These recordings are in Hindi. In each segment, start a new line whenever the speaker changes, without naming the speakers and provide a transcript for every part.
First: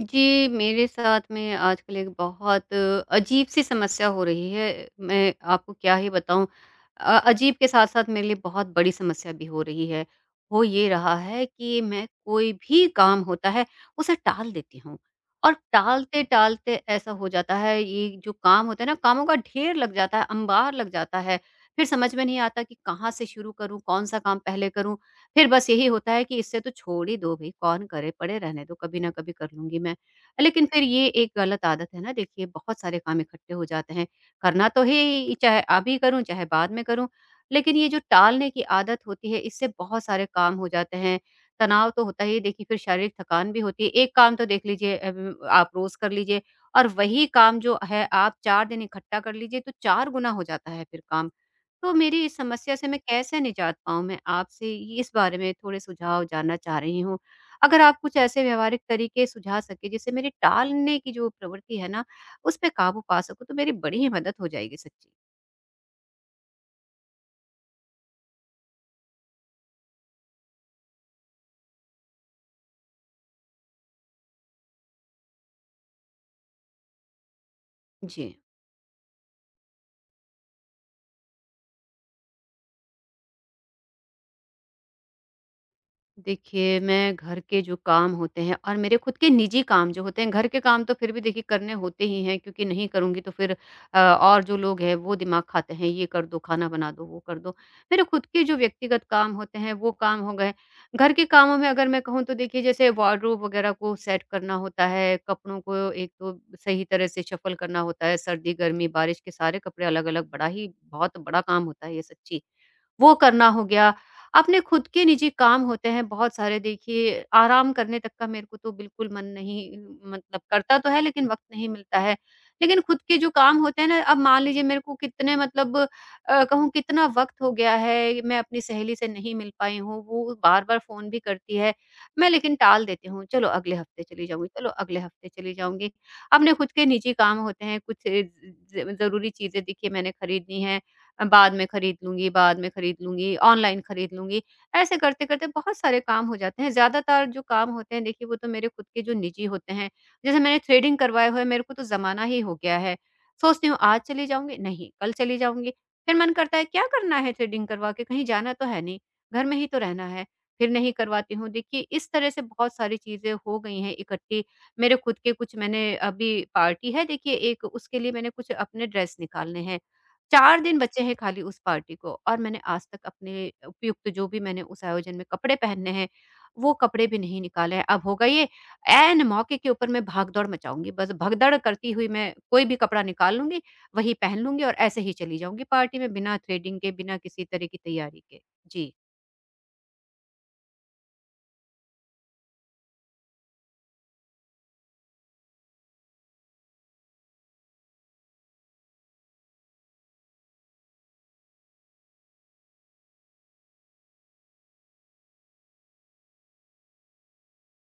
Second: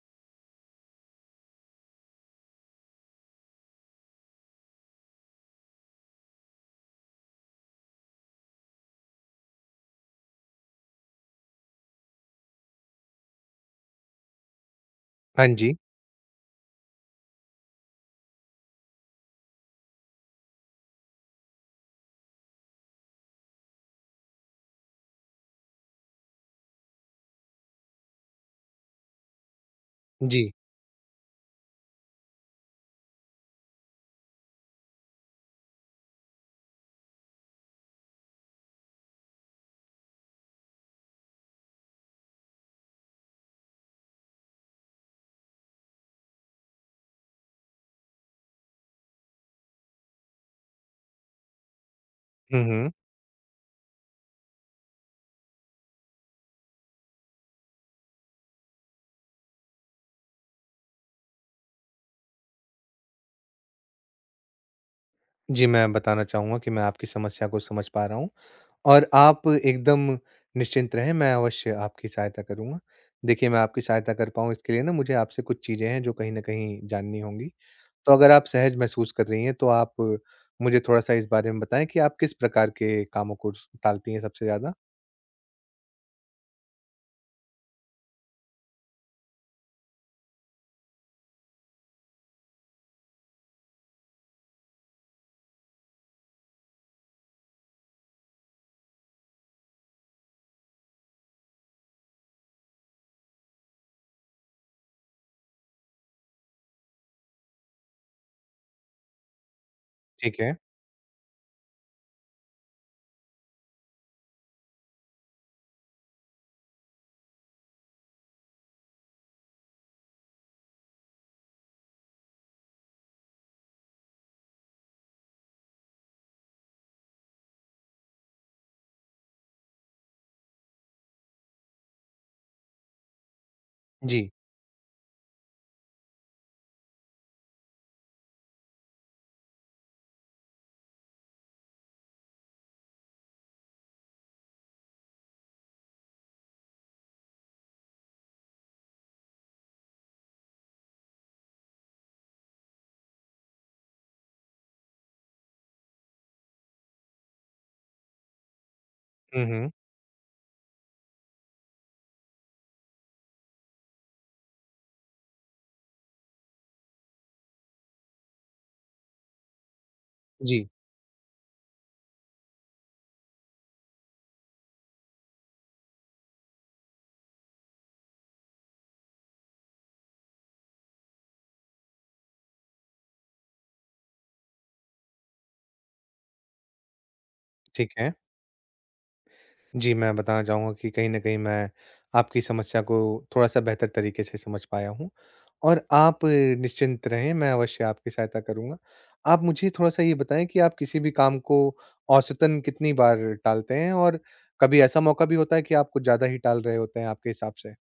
जी, मेरे साथ में आजकल एक बहुत अजीब-सी समस्या हो रही है। मैं आपको क्या ही बताऊँ अजीब के साथ-साथ मेरे लिए बहुत बड़ी समस्या भी हो रही है। हो ये रहा है कि मैं कोई भी काम होता है, उसे टाल देती हूँ
हाँ
और
जी।
टालते-टालते ऐसा हो जाता है ये जो काम होता है ना, कामों का ढेर लग जाता है, अंबार लग जाता है। फिर समझ में नहीं आता कि कहाँ से शुरू करूँ, कौन-सा काम पहले करूँ? फिर बस यही होता है कि इससे तो छोड़ ही दो भई, कौन करे, पड़े रहने दो, कभी ना कभी कर लूँगी मैं।
जी।
लेकिन फिर ये एक गलत आदत है ना देखिए, बहुत सारे काम इकट्ठे हो जाते हैं, करना तो है ही, चाहे अभी करूँ, चाहे बाद में करूँ, लेकिन ये जो टालने की आदत होती है, इससे बहुत सारे काम हो जाते हैं। तनाव तो होता ही है देखिए, फिर शारीरिक थकान भी होती है। एक काम तो देख लीजिए आप रोज़ कर लीजिए और वही काम जो है आप 4 दिन इकट्ठा कर लीजिए, तो 4 गुना हो जाता है फिर काम। तो मेरी इस
हुँ,
समस्या से
हुँ।
मैं कैसे निजात पाऊँ? मैं आपसे इस बारे में थोड़े सुझाव जानना चाह रही हूँ। अगर आप कुछ ऐसे व्यावहारिक तरीके सुझा सकें, जिससे मेरी टालने की जो प्रवृत्ति है ना, उस पे काबू पा सकूँ, तो मेरी बड़ी ही मदद हो जाएगी सच्ची।
जी, मैं बताना चाहूँगा कि मैं आपकी समस्या को समझ पा रहा हूँ और आप एकदम निश्चिंत रहें, मैं अवश्य आपकी सहायता करूँगा। देखिए, मैं आपकी सहायता कर पाऊँ इसके लिए ना मुझे आपसे कुछ चीज़ें हैं जो कहीं न कहीं जाननी होंगी। तो अगर
जी।
आप सहज महसूस कर रही हैं, तो आप मुझे थोड़ा-सा इस बारे में बताएँ कि आप किस प्रकार के कामों को स टालती हैं सबसे ज़्यादा?
देखिए, मैं घर के जो काम होते हैं और मेरे खुद के निजी काम जो होते हैं, घर के काम तो फिर भी देखिए करने होते ही हैं क्योंकि नहीं करूँगी तो फिर और जो लोग हैं वो दिमाग खाते हैं, ये कर दो, खाना बना दो, वो कर दो। मेरे खुद के जो व्यक्तिगत काम होते हैं वो काम हो गए। घर के कामों में अगर मैं कहूँ तो देखिए जैसे वार्डरोब वग़ैरह को सेट करना होता है, कपड़ों को एक तो सही तरह से शफ़ल करना होता है, सर्दी, गर्मी, बारिश के सारे कपड़े अलग-अलग
ठीक
बड़ा
है।
ही बहुत बड़ा काम होता है ये सच्ची। वो करना हो गया। अपने खुद के निजी काम होते हैं बहुत सारे देखिए, आराम करने तक का मेरे को तो बिल्कुल मन नहीं मतलब करता तो है लेकिन वक़्त नहीं मिलता है। लेकिन खुद के जो काम होते हैं ना, अब मान लीजिए मेरे को कितने मतलब कहूँ कितना वक़्त हो गया है, मैं अपनी सहेली से नहीं मिल पाई हूँ, वो बार-बार फ़ोन भी करती है। मैं लेकिन टाल देती हूँ, चलो अगले हफ़्ते चली
जी।
जाऊँगी, चलो अगले हफ़्ते चली जाऊँगी। अपने खुद के निजी काम होते हैं, कुछ ज़ ज़ ज़रूरी चीज़ें देखिए मैंने खरीदनी हैं। बाद में खरीद लूँगी, बाद में खरीद लूँगी, ऑनलाइन खरीद लूँगी। ऐसे करते-करते बहुत सारे काम हो जाते हैं। ज़्यादातर जो काम होते हैं देखिए वो तो मेरे खुद के जो निजी होते हैं। जैसे मैंने थ्रेडिंग करवाए हुए मेरे को तो ज़माना ही हो गया है। सोचती हूँ आज चली जाऊँगी, नहीं कल चली जाऊँगी। फिर मन करता है क्या करना है थ्रेडिंग करवा के, कहीं जाना तो है नहीं, घर
हुँ,
में ही
हुँ।
तो रहना है। फिर नहीं करवाती हूँ। देखिए इस तरह से बहुत सारी चीज़ें हो गई हैं इकट्ठी। मेरे खुद के कुछ मैंने अभी पार्टी है देखिए एक उसके लिए मैंने कुछ अपने ड्रेस निकालने हैं। 4
जी,
दिन बचे हैं खाली उस पार्टी को और मैंने आज तक अपने उपयुक्त जो भी मैंने उस आयोजन में कपड़े पहनने हैं, वो कपड़े भी नहीं निकाले हैं। अब होगा ये ऐन मौके के ऊपर मैं भाग-दौड़ मचाऊँगी, बस भगदड़ करती हुई मैं कोई भी कपड़ा निकाल लूँगी, वही पहन लूँगी और ऐसे ही चली जाऊँगी पार्टी में बिना थ्रेडिंग के, बिना किसी तरह की
ठीक है।
तैयारी के। जी।
जी, मैं बताना चाहूँगा कि कहीं न कहीं मैं आपकी समस्या को थोड़ा-सा बेहतर तरीके से समझ पाया हूँ और आप निश्चिंत रहें, मैं अवश्य आपकी सहायता करूँगा। आप मुझे थोड़ा-सा ये बताएँ कि आप किसी भी काम को औसतन कितनी बार टालते हैं? और कभी ऐसा मौका भी होता है कि आप कुछ ज़्यादा ही टाल रहे होते हैं आपके हिसाब से?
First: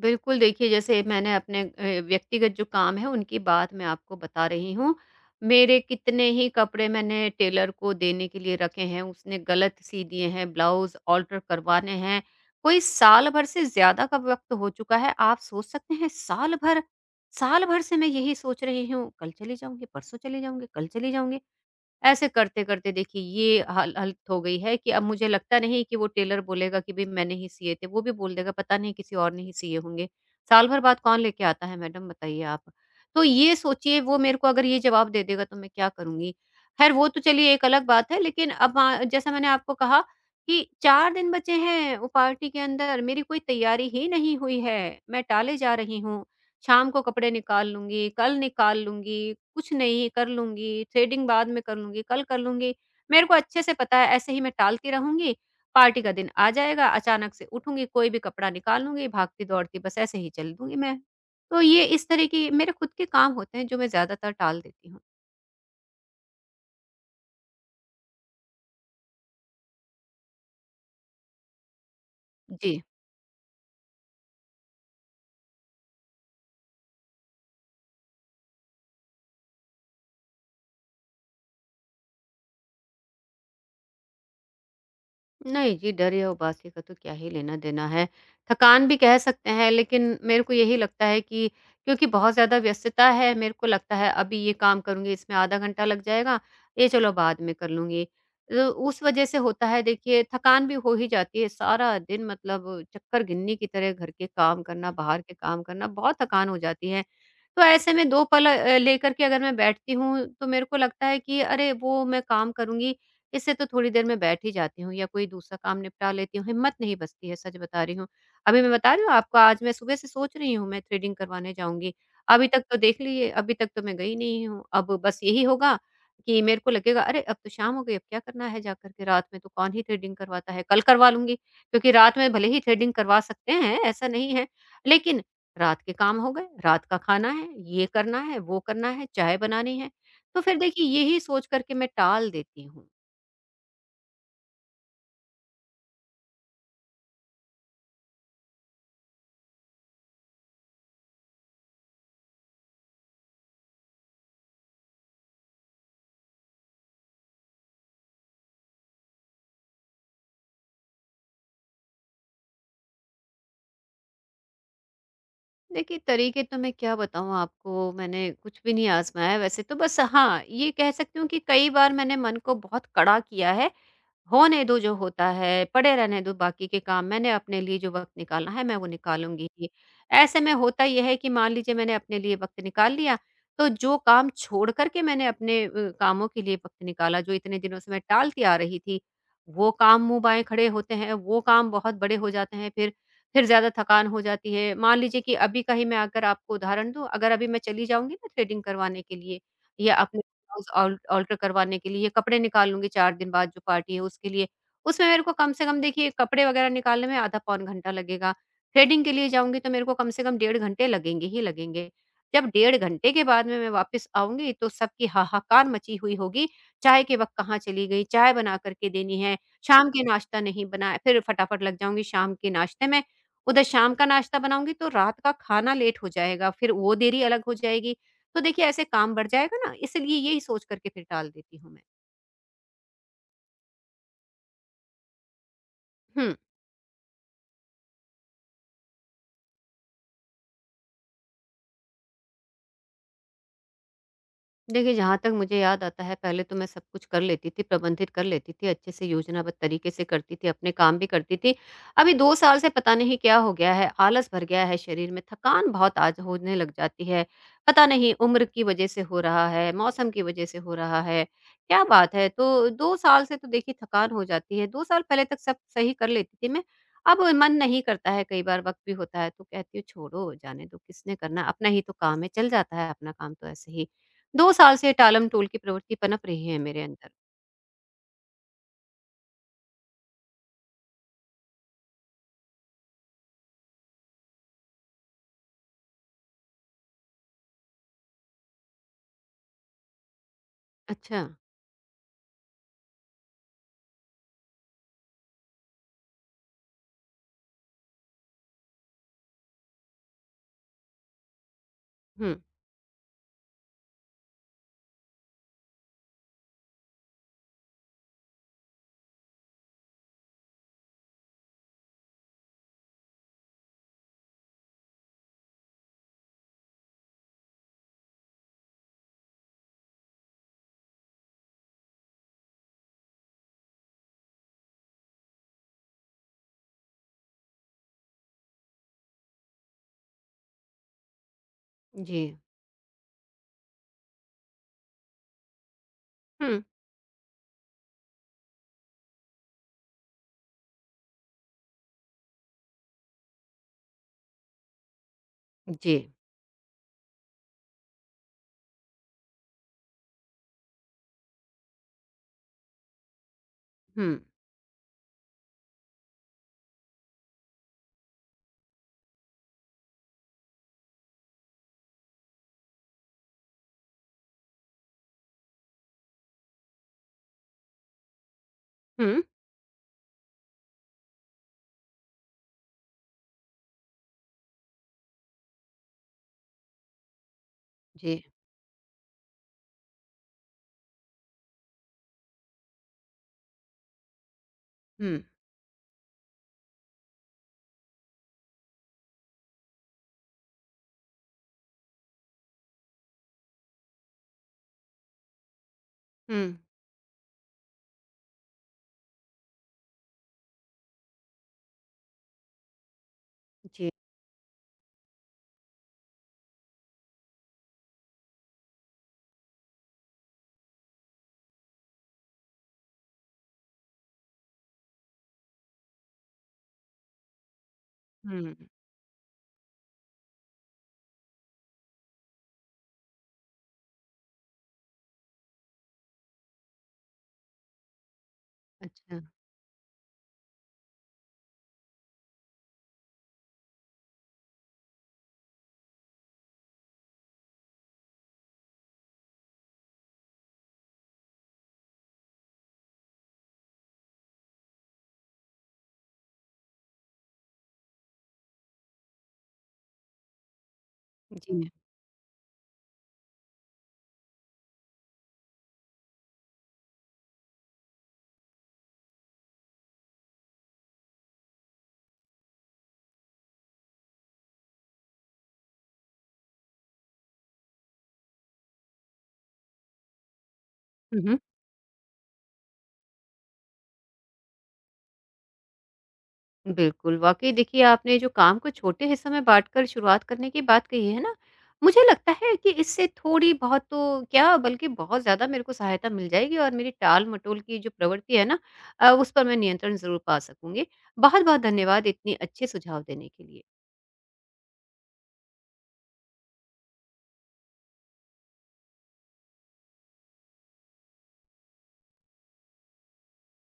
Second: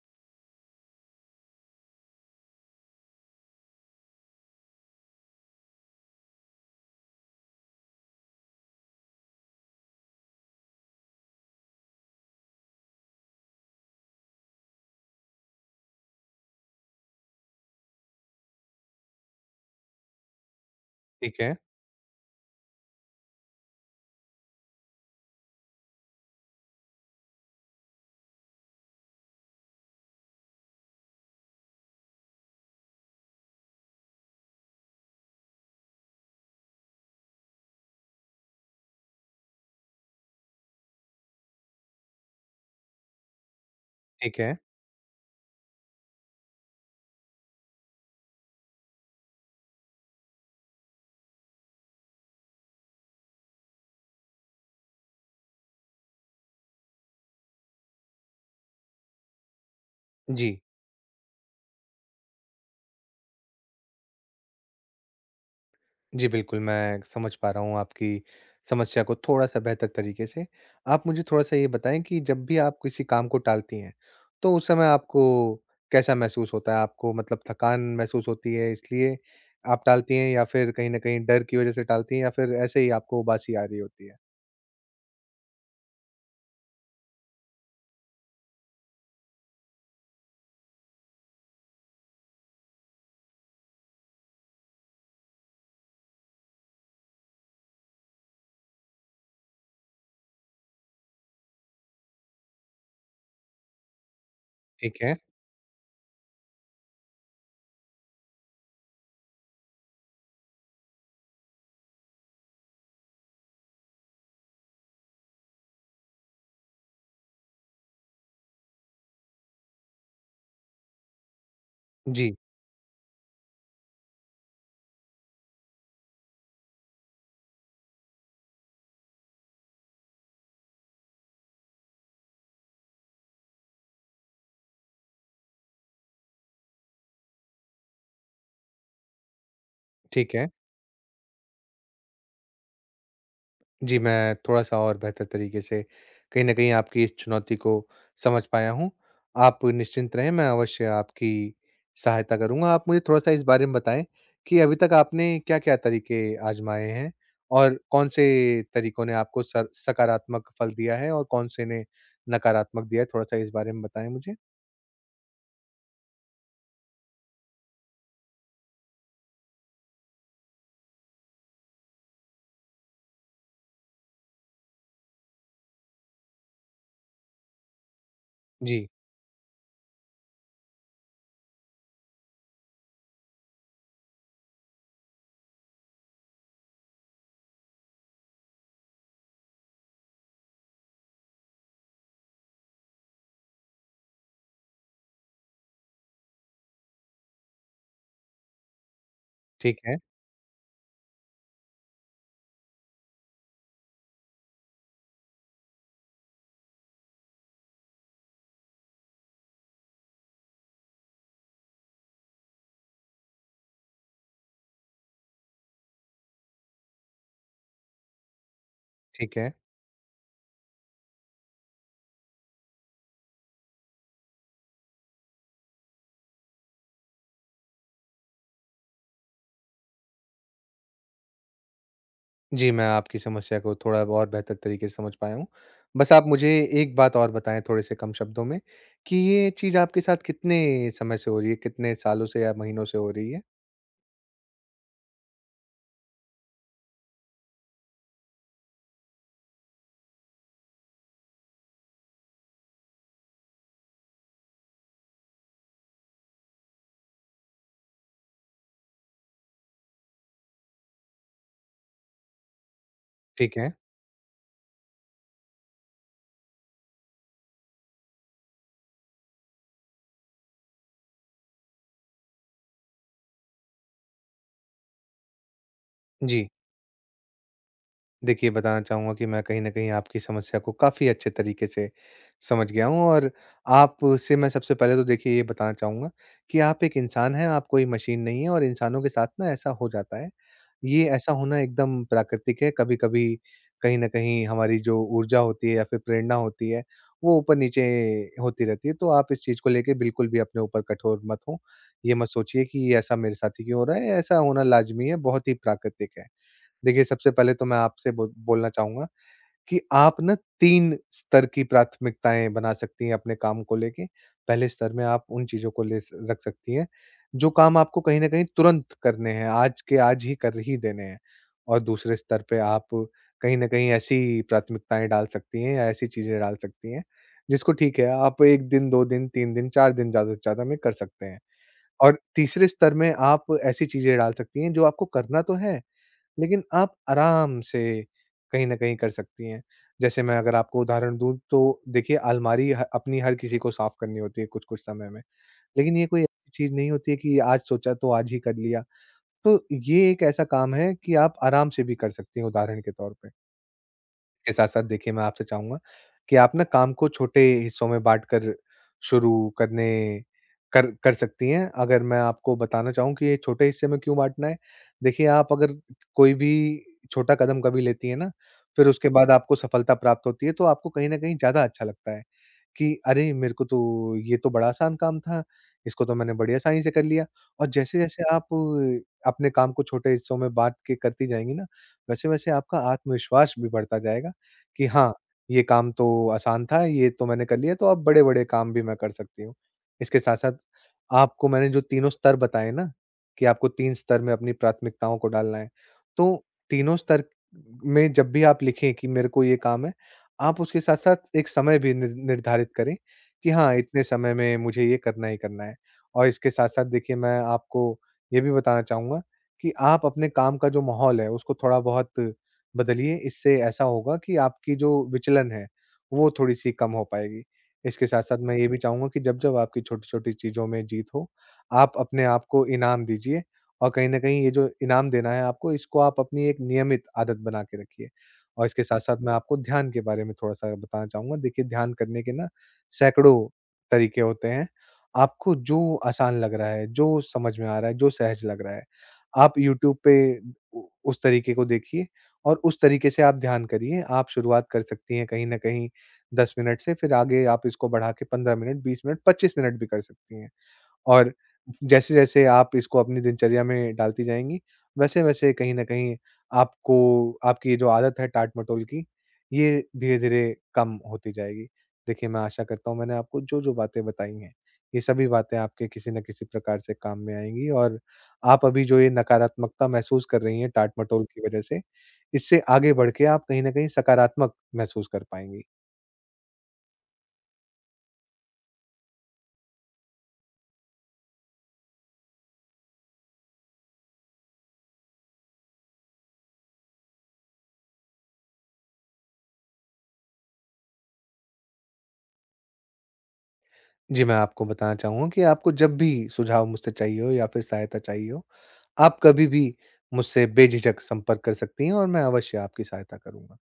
बिल्कुल, देखिए जैसे मैंने अपने व्यक्तिगत जो काम है उनकी बात मैं आपको बता रही हूँ। मेरे कितने ही कपड़े मैंने टेलर को देने के लिए रखे हैं, उसने गलत सी दिए हैं, ब्लाउज़ ऑल्टर करवाने हैं। कोई साल भर से ज़्यादा का वक़्त हो चुका है, आप सोच सकते हैं साल भर! साल भर से मैं यही सोच रही हूँ, कल चली जाऊँगी, परसों चली जाऊँगी, कल चली जाऊँगी।
ठीक है,
ऐसे करते-करते देखिए ये हालत हो गई है कि अब मुझे लगता नहीं कि वो टेलर बोलेगा कि भई मैंने ही सिए थे, वो भी बोल देगा पता नहीं किसी और ने ही सिए होंगे। साल भर बाद कौन लेके आता है मैडम बताइए आप? तो ये सोचिए वो मेरे को अगर ये जवाब दे देगा तो मैं क्या करूँगी? ख़ैर वो तो चलिए एक अलग बात है लेकिन अब जैसा मैंने आपको कहा कि 4 दिन बचे हैं वो पार्टी के अंदर, मेरी कोई तैयारी ही नहीं
ठीक है।
हुई है, मैं टाले जा रही हूँ। शाम को कपड़े निकाल लूँगी, कल निकाल लूँगी, कुछ नहीं कर लूँगी, थ्रेडिंग बाद में कर लूँगी, कल कर लूँगी। मेरे को अच्छे से पता है ऐसे ही मैं टालती रहूँगी, पार्टी का दिन आ जाएगा, अचानक से उठूँगी, कोई भी कपड़ा निकाल लूँगी, भागती-दौड़ती बस ऐसे ही चल
जी।
दूँगी मैं। तो ये इस तरह की मेरे खुद के काम होते हैं जो मैं ज़्यादातर टाल देती हूँ।
जी, बिल्कुल, मैं समझ पा रहा हूँ आपकी समस्या को थोड़ा-सा बेहतर तरीके से। आप मुझे थोड़ा-सा ये बताएँ कि जब भी आप
जी।
किसी काम को टालती हैं, तो उस समय आपको कैसा महसूस होता है? आपको मतलब थकान महसूस होती है, इसलिए आप टालती हैं, या फिर कहीं न कहीं डर की वज़ह से टालती हैं, या फिर ऐसे ही आपको उबासी आ रही होती है?
नहीं जी, डर या उबासी का तो क्या ही लेना-देना है। थकान भी कह सकते हैं लेकिन मेरे को यही लगता है कि क्योंकि बहुत ज़्यादा व्यस्तता है, मेरे को लगता है अभी ये काम करूँगी इसमें आधा घंटा लग जाएगा, ये चलो बाद में कर लूँगी। तो उस वजह से होता है देखिए थकान भी हो ही जाती है, सारा दिन मतलब चक्कर गिननी की तरह घर के काम करना,
ठीक है।
बाहर के काम करना, बहुत थकान हो जाती है। तो ऐसे में 2 पल लेकर के अगर मैं बैठती हूँ तो मेरे को लगता है कि अरे! वो मैं काम करूँगी इससे तो थोड़ी देर मैं बैठ ही जाती हूँ या कोई दूसरा काम निपटा लेती हूँ, हिम्मत नहीं बचती है, सच बता रही हूँ। अभी मैं बता रही हूँ आपको आज मैं सुबह से सोच रही हूँ मैं थ्रेडिंग करवाने जाऊँगी,
जी,
अभी तक तो देख लीजिए अभी तक तो मैं गई नहीं हूँ। अब बस यही होगा कि मेरे को लगेगा अरे! अब तो शाम हो गई, अब क्या करना है जाकर के रात में तो कौन ही थ्रेडिंग करवाता है, कल करवा लूँगी। क्योंकि रात में भले ही थ्रेडिंग करवा सकते हैं, ऐसा नहीं है, लेकिन रात के काम हो गए, रात का खाना है, ये करना है, वो करना है, चाय बनानी है।
ठीक
तो
है।
फिर देखिए यही सोच कर के मैं टाल देती हूँ।
जी, मैं थोड़ा-सा और बेहतर तरीके से कहीं न कहीं आपकी इस चुनौती को समझ पाया हूँ। आप निश्चिंत रहें, मैं अवश्य आपकी सहायता करूँगा। आप मुझे थोड़ा-सा इस बारे में बताएँ कि अभी तक आपने क्या-क्या तरीके आज़माए हैं? और कौन-से तरीकों ने आपको सर सकारात्मक फल दिया है और कौन से ने नकारात्मक दिया है? थोड़ा-सा इस बारे में बताएँ मुझे।
देखिए, तरीके तो मैं क्या बताऊँ आपको, मैंने कुछ भी नहीं आज़माया वैसे तो बस हाँ, ये कह सकती हूँ कि कई बार मैंने मन को बहुत कड़ा किया है होने दो जो होता है, पड़े रहने दो बाकी के काम, मैंने अपने लिए जो वक़्त निकालना है, मैं वो
जी,
निकालूँगी ही। ऐसे में होता ये है कि मान लीजिए मैंने अपने लिए वक़्त निकाल लिया, तो जो काम छोड़ कर के मैंने अपने कामों के लिए वक़्त निकाला, जो इतने दिनों से मैं टालती आ रही थी, वो काम मुँह बाएँ खड़े होते हैं, वो काम बहुत बड़े हो जाते हैं फिर। फिर ज़्यादा थकान हो जाती है। मान लीजिए कि अभी का ही मैं अगर आपको उदाहरण दूँ, अगर अभी मैं चली जाऊँगी ना थ्रेडिंग करवाने के लिए
ठीक
या
है,
अपने ब्लाउज़ ऑल ऑल्टर करवाने के लिए, कपड़े निकाल लूँगी 4 दिन बाद जो पार्टी है उसके लिए। उसमें मेरे को कम से कम देखिए कपड़े वगैरह निकालने में आधा पौन घंटा लगेगा। थ्रेडिंग के लिए जाऊँगी तो मेरे को कम से कम डेढ़ घंटे लगेंगे ही लगेंगे। जब डेढ़ घंटे के बाद में मैं वापस आऊँगी तो सबकी हाहाकार मची हुई होगी, चाय के वक़्त कहाँ चली गई, चाय बना कर के देनी है,
ठीक है।
शाम के नाश्ता नहीं बनाया फिर फटाफट लग जाऊँगी शाम के नाश्ते में। उधर शाम का नाश्ता बनाऊँगी तो रात का खाना लेट हो जाएगा, फिर वो देरी अलग हो जाएगी। तो देखिए ऐसे काम बढ़ जाएगा ना इसलिए यही सोच करके फिर टाल देती हूँ मैं।
जी, मैं आपकी समस्या को थोड़ा और बेहतर तरीके से समझ पाया हूँ। बस आप
हुँ।
मुझे एक बात और बताएँ थोड़े-से कम शब्दों में कि ये चीज़ आपके साथ कितने समय से हो रही है? कितने सालों से या महीनों से हो रही है?
देखिए, जहाँ तक मुझे याद आता है पहले तो मैं सब कुछ कर लेती थी, प्रबंधित कर लेती थी, अच्छे से योजनाबद्ध तरीके से करती थी, अपने काम भी करती थी। अभी 2 साल से पता नहीं क्या हो गया है, आलस भर गया है शरीर में, थकान बहुत आज होने लग जाती है। पता नहीं उम्र की वज़ह से हो रहा है, मौसम की वज़ह से हो रहा है, क्या बात है? तो 2 साल से तो
ठीक है।
देखिए थकान हो जाती है, 2 साल पहले तक सब सही कर लेती थी मैं, अब मन नहीं करता है, कई बार वक़्त भी होता है तो कहती हूँ छोड़ो, जाने दो किसने करना, अपना ही तो काम है, चल जाता है अपना काम तो ऐसे ही। 2 साल से टालम-टोल की प्रवृत्ति पनप रही
जी।
है मेरे अंदर।
देखिए, बताना चाहूँगा कि मैं कहीं न कहीं आपकी समस्या को काफ़ी अच्छे तरीके से समझ गया हूँ और आपसे मैं सबसे पहले तो देखिए ये बताना चाहूँगा कि आप एक इंसान हैं, आप कोई मशीन नहीं हैं, और इंसानों के साथ ना ऐसा हो जाता है। ये
अच्छा।
ऐसा होना एकदम प्राकृतिक है, कभी-कभी कहीं न कहीं हमारी जो ऊर्जा होती है या फिर प्रेरणा होती है, वो ऊपर-नीचे होती रहती है, तो आप इस चीज़ को लेके बिल्कुल भी अपने ऊपर कठोर मत हों। ये मत
हुँ।
सोचिए कि ये ऐसा मेरे साथ ही क्यों हो रहा है, ऐसा होना लाज़मी है, बहुत ही प्राकृतिक है। देखिए, सबसे पहले तो मैं आपसे बो बोलना चाहूँगा कि आप ना 3 स्तर की प्राथमिकताएँ बना सकती हैं अपने काम को लेके। पहले स्तर में आप उन चीज़ों को ले स रख सकती हैं, जो काम आपको कहीं न कहीं तुरंत करने हैं, आज के आज ही कर ही देने हैं। और दूसरे स्तर पे आप कहीं न कहीं ऐसी प्राथमिकताएँ डाल सकती हैं या ऐसी चीज़ें डाल सकती हैं, जिसको ठीक है, आप 1 दिन, 2 दिन, 3 दिन, 4 दिन ज़्यादा से ज़्यादा में कर सकते हैं। और
जी।
तीसरे स्तर में आप ऐसी चीज़ें डाल सकती हैं, जो आपको करना तो है
हुँ।
लेकिन आप आराम से कहीं न कहीं कर सकती हैं। जैसे मैं अगर आपको उदाहरण दूँ, तो देखिए अलमारी ह अपनी हर किसी को साफ़ करनी होती है कुछ-कुछ समय में।
जी।
लेकिन ये कोई ऐसी चीज़ नहीं होती है कि आज सोचा तो आज ही कर लिया। तो ये एक ऐसा काम है कि आप आराम से भी कर सकती हैं उदाहरण के तौर पे।
हुँ।
इसके साथ-साथ देखिए मैं आपसे चाहूँगा कि आप ना काम को छोटे हिस्सों में बाँटकर शुरू करने कर कर सकती हैं। अगर मैं आपको बताना चाहूँ कि ये छोटे हिस्से में क्यों बाँटना है? देखिए, आप अगर कोई भी छोटा कदम कभी लेती हैं ना, फिर उसके
हुँ।
बाद आपको सफलता प्राप्त होती है, तो आपको कहीं न कहीं ज़्यादा अच्छा लगता है। कि अरे! मेरे को तो ये तो बड़ा आसान काम था, इसको तो मैंने बड़ी आसानी से कर लिया। और
जी।
जैसे-जैसे आप अपने काम को छोटे हिस्सों में बाँट के करती जाएँगी ना, वैसे-वैसे आपका आत्मविश्वास भी बढ़ता जाएगा कि हाँ,
हुँ।
ये काम तो आसान था, ये तो मैंने कर लिया, तो अब बड़े-बड़े काम भी मैं कर सकती हूँ। इसके साथ-साथ आपको मैंने जो तीनों स्तर बताए ना, कि आपको 3 स्तर में अपनी प्राथमिकताओं को डालना है,
हुँ।
तो तीनों स्तर में जब भी आप लिखें कि मेरे को ये काम है, आप उसके साथ-साथ एक समय भी निर्धारित करें कि हाँ,
जी।
इतने समय में मुझे ये करना ही करना है। और इसके साथ-साथ देखिए मैं आपको ये भी बताना चाहूँगा कि आप अपने काम का जो माहौल है उसको थोड़ा-बहुत बदलिए। इससे ऐसा होगा कि आपकी जो विचलन है, वो थोड़ी-सी कम हो पाएगी। इसके साथ-साथ
हुँ।
मैं ये भी चाहूँगा कि जब-जब आपकी छोटी-छोटी चीज़ों में जीत हो, आप अपने आप को इनाम दीजिए, और कहीं न कहीं ये जो इनाम देना है आपको, इसको आप अपनी एक नियमित आदत बना के रखिए। और इसके साथ-साथ
अच्छा।
मैं आपको ध्यान के बारे में थोड़ा-सा बताना चाहूँगा। देखिए, ध्यान करने के ना सैकड़ों तरीके होते हैं। आपको जो आसान लग रहा है, जो समझ में आ रहा है, जो सहज लग रहा है, आप यूट्यूब पे उ उस तरीके को देखिए और उस तरीके से आप ध्यान करिए। आप शुरुआत कर सकती हैं कहीं न कहीं 10 मिनट से, फिर आगे आप इसको बढ़ा के 15 मिनट, 20 मिनट, 25 मिनट भी कर सकती हैं। और
जी।
जैसे-जैसे आप इसको अपनी दिनचर्या में डालती जाएँगी, वैसे-वैसे कहीं न कहीं आपको आपकी ये जो आदत है टाट-मटोल की, ये धीरे-धीरे कम होती जाएगी। देखिए, मैं आशा करता हूँ मैंने आपको जो-जो बातें बताई हैं, ये सभी बातें आपके किसी न किसी प्रकार से काम में आएँगी, और आप अभी जो ये नकारात्मकता महसूस कर रही हैं
हुँ।
टाट-मटोल
हुँ।
की वजह से, इससे आगे बढ़ के आप कहीं न कहीं सकारात्मक महसूस कर पाएँगी।
बिल्कुल, वाक़ई देखिए आपने जो काम को छोटे हिस्सों में बाँटकर शुरुआत करने की बात कही है ना, मुझे लगता है कि इससे थोड़ी-बहुत तो क्या बल्कि बहुत ज़्यादा मेरे को सहायता मिल जाएगी और मेरी टाल-मटोल की जो प्रवृत्ति है ना उस पर मैं नियंत्रण ज़रूर पा सकूँगी। बहुत-बहुत धन्यवाद इतने अच्छे सुझाव देने के लिए।
जी, मैं आपको बताना चाहूँगा कि आपको जब भी सुझाव मुझसे चाहिए हो या फिर सहायता चाहिए हो, आप कभी भी मुझसे बेझिझक संपर्क कर सकती हैं और मैं अवश्य आपकी सहायता करूँगा।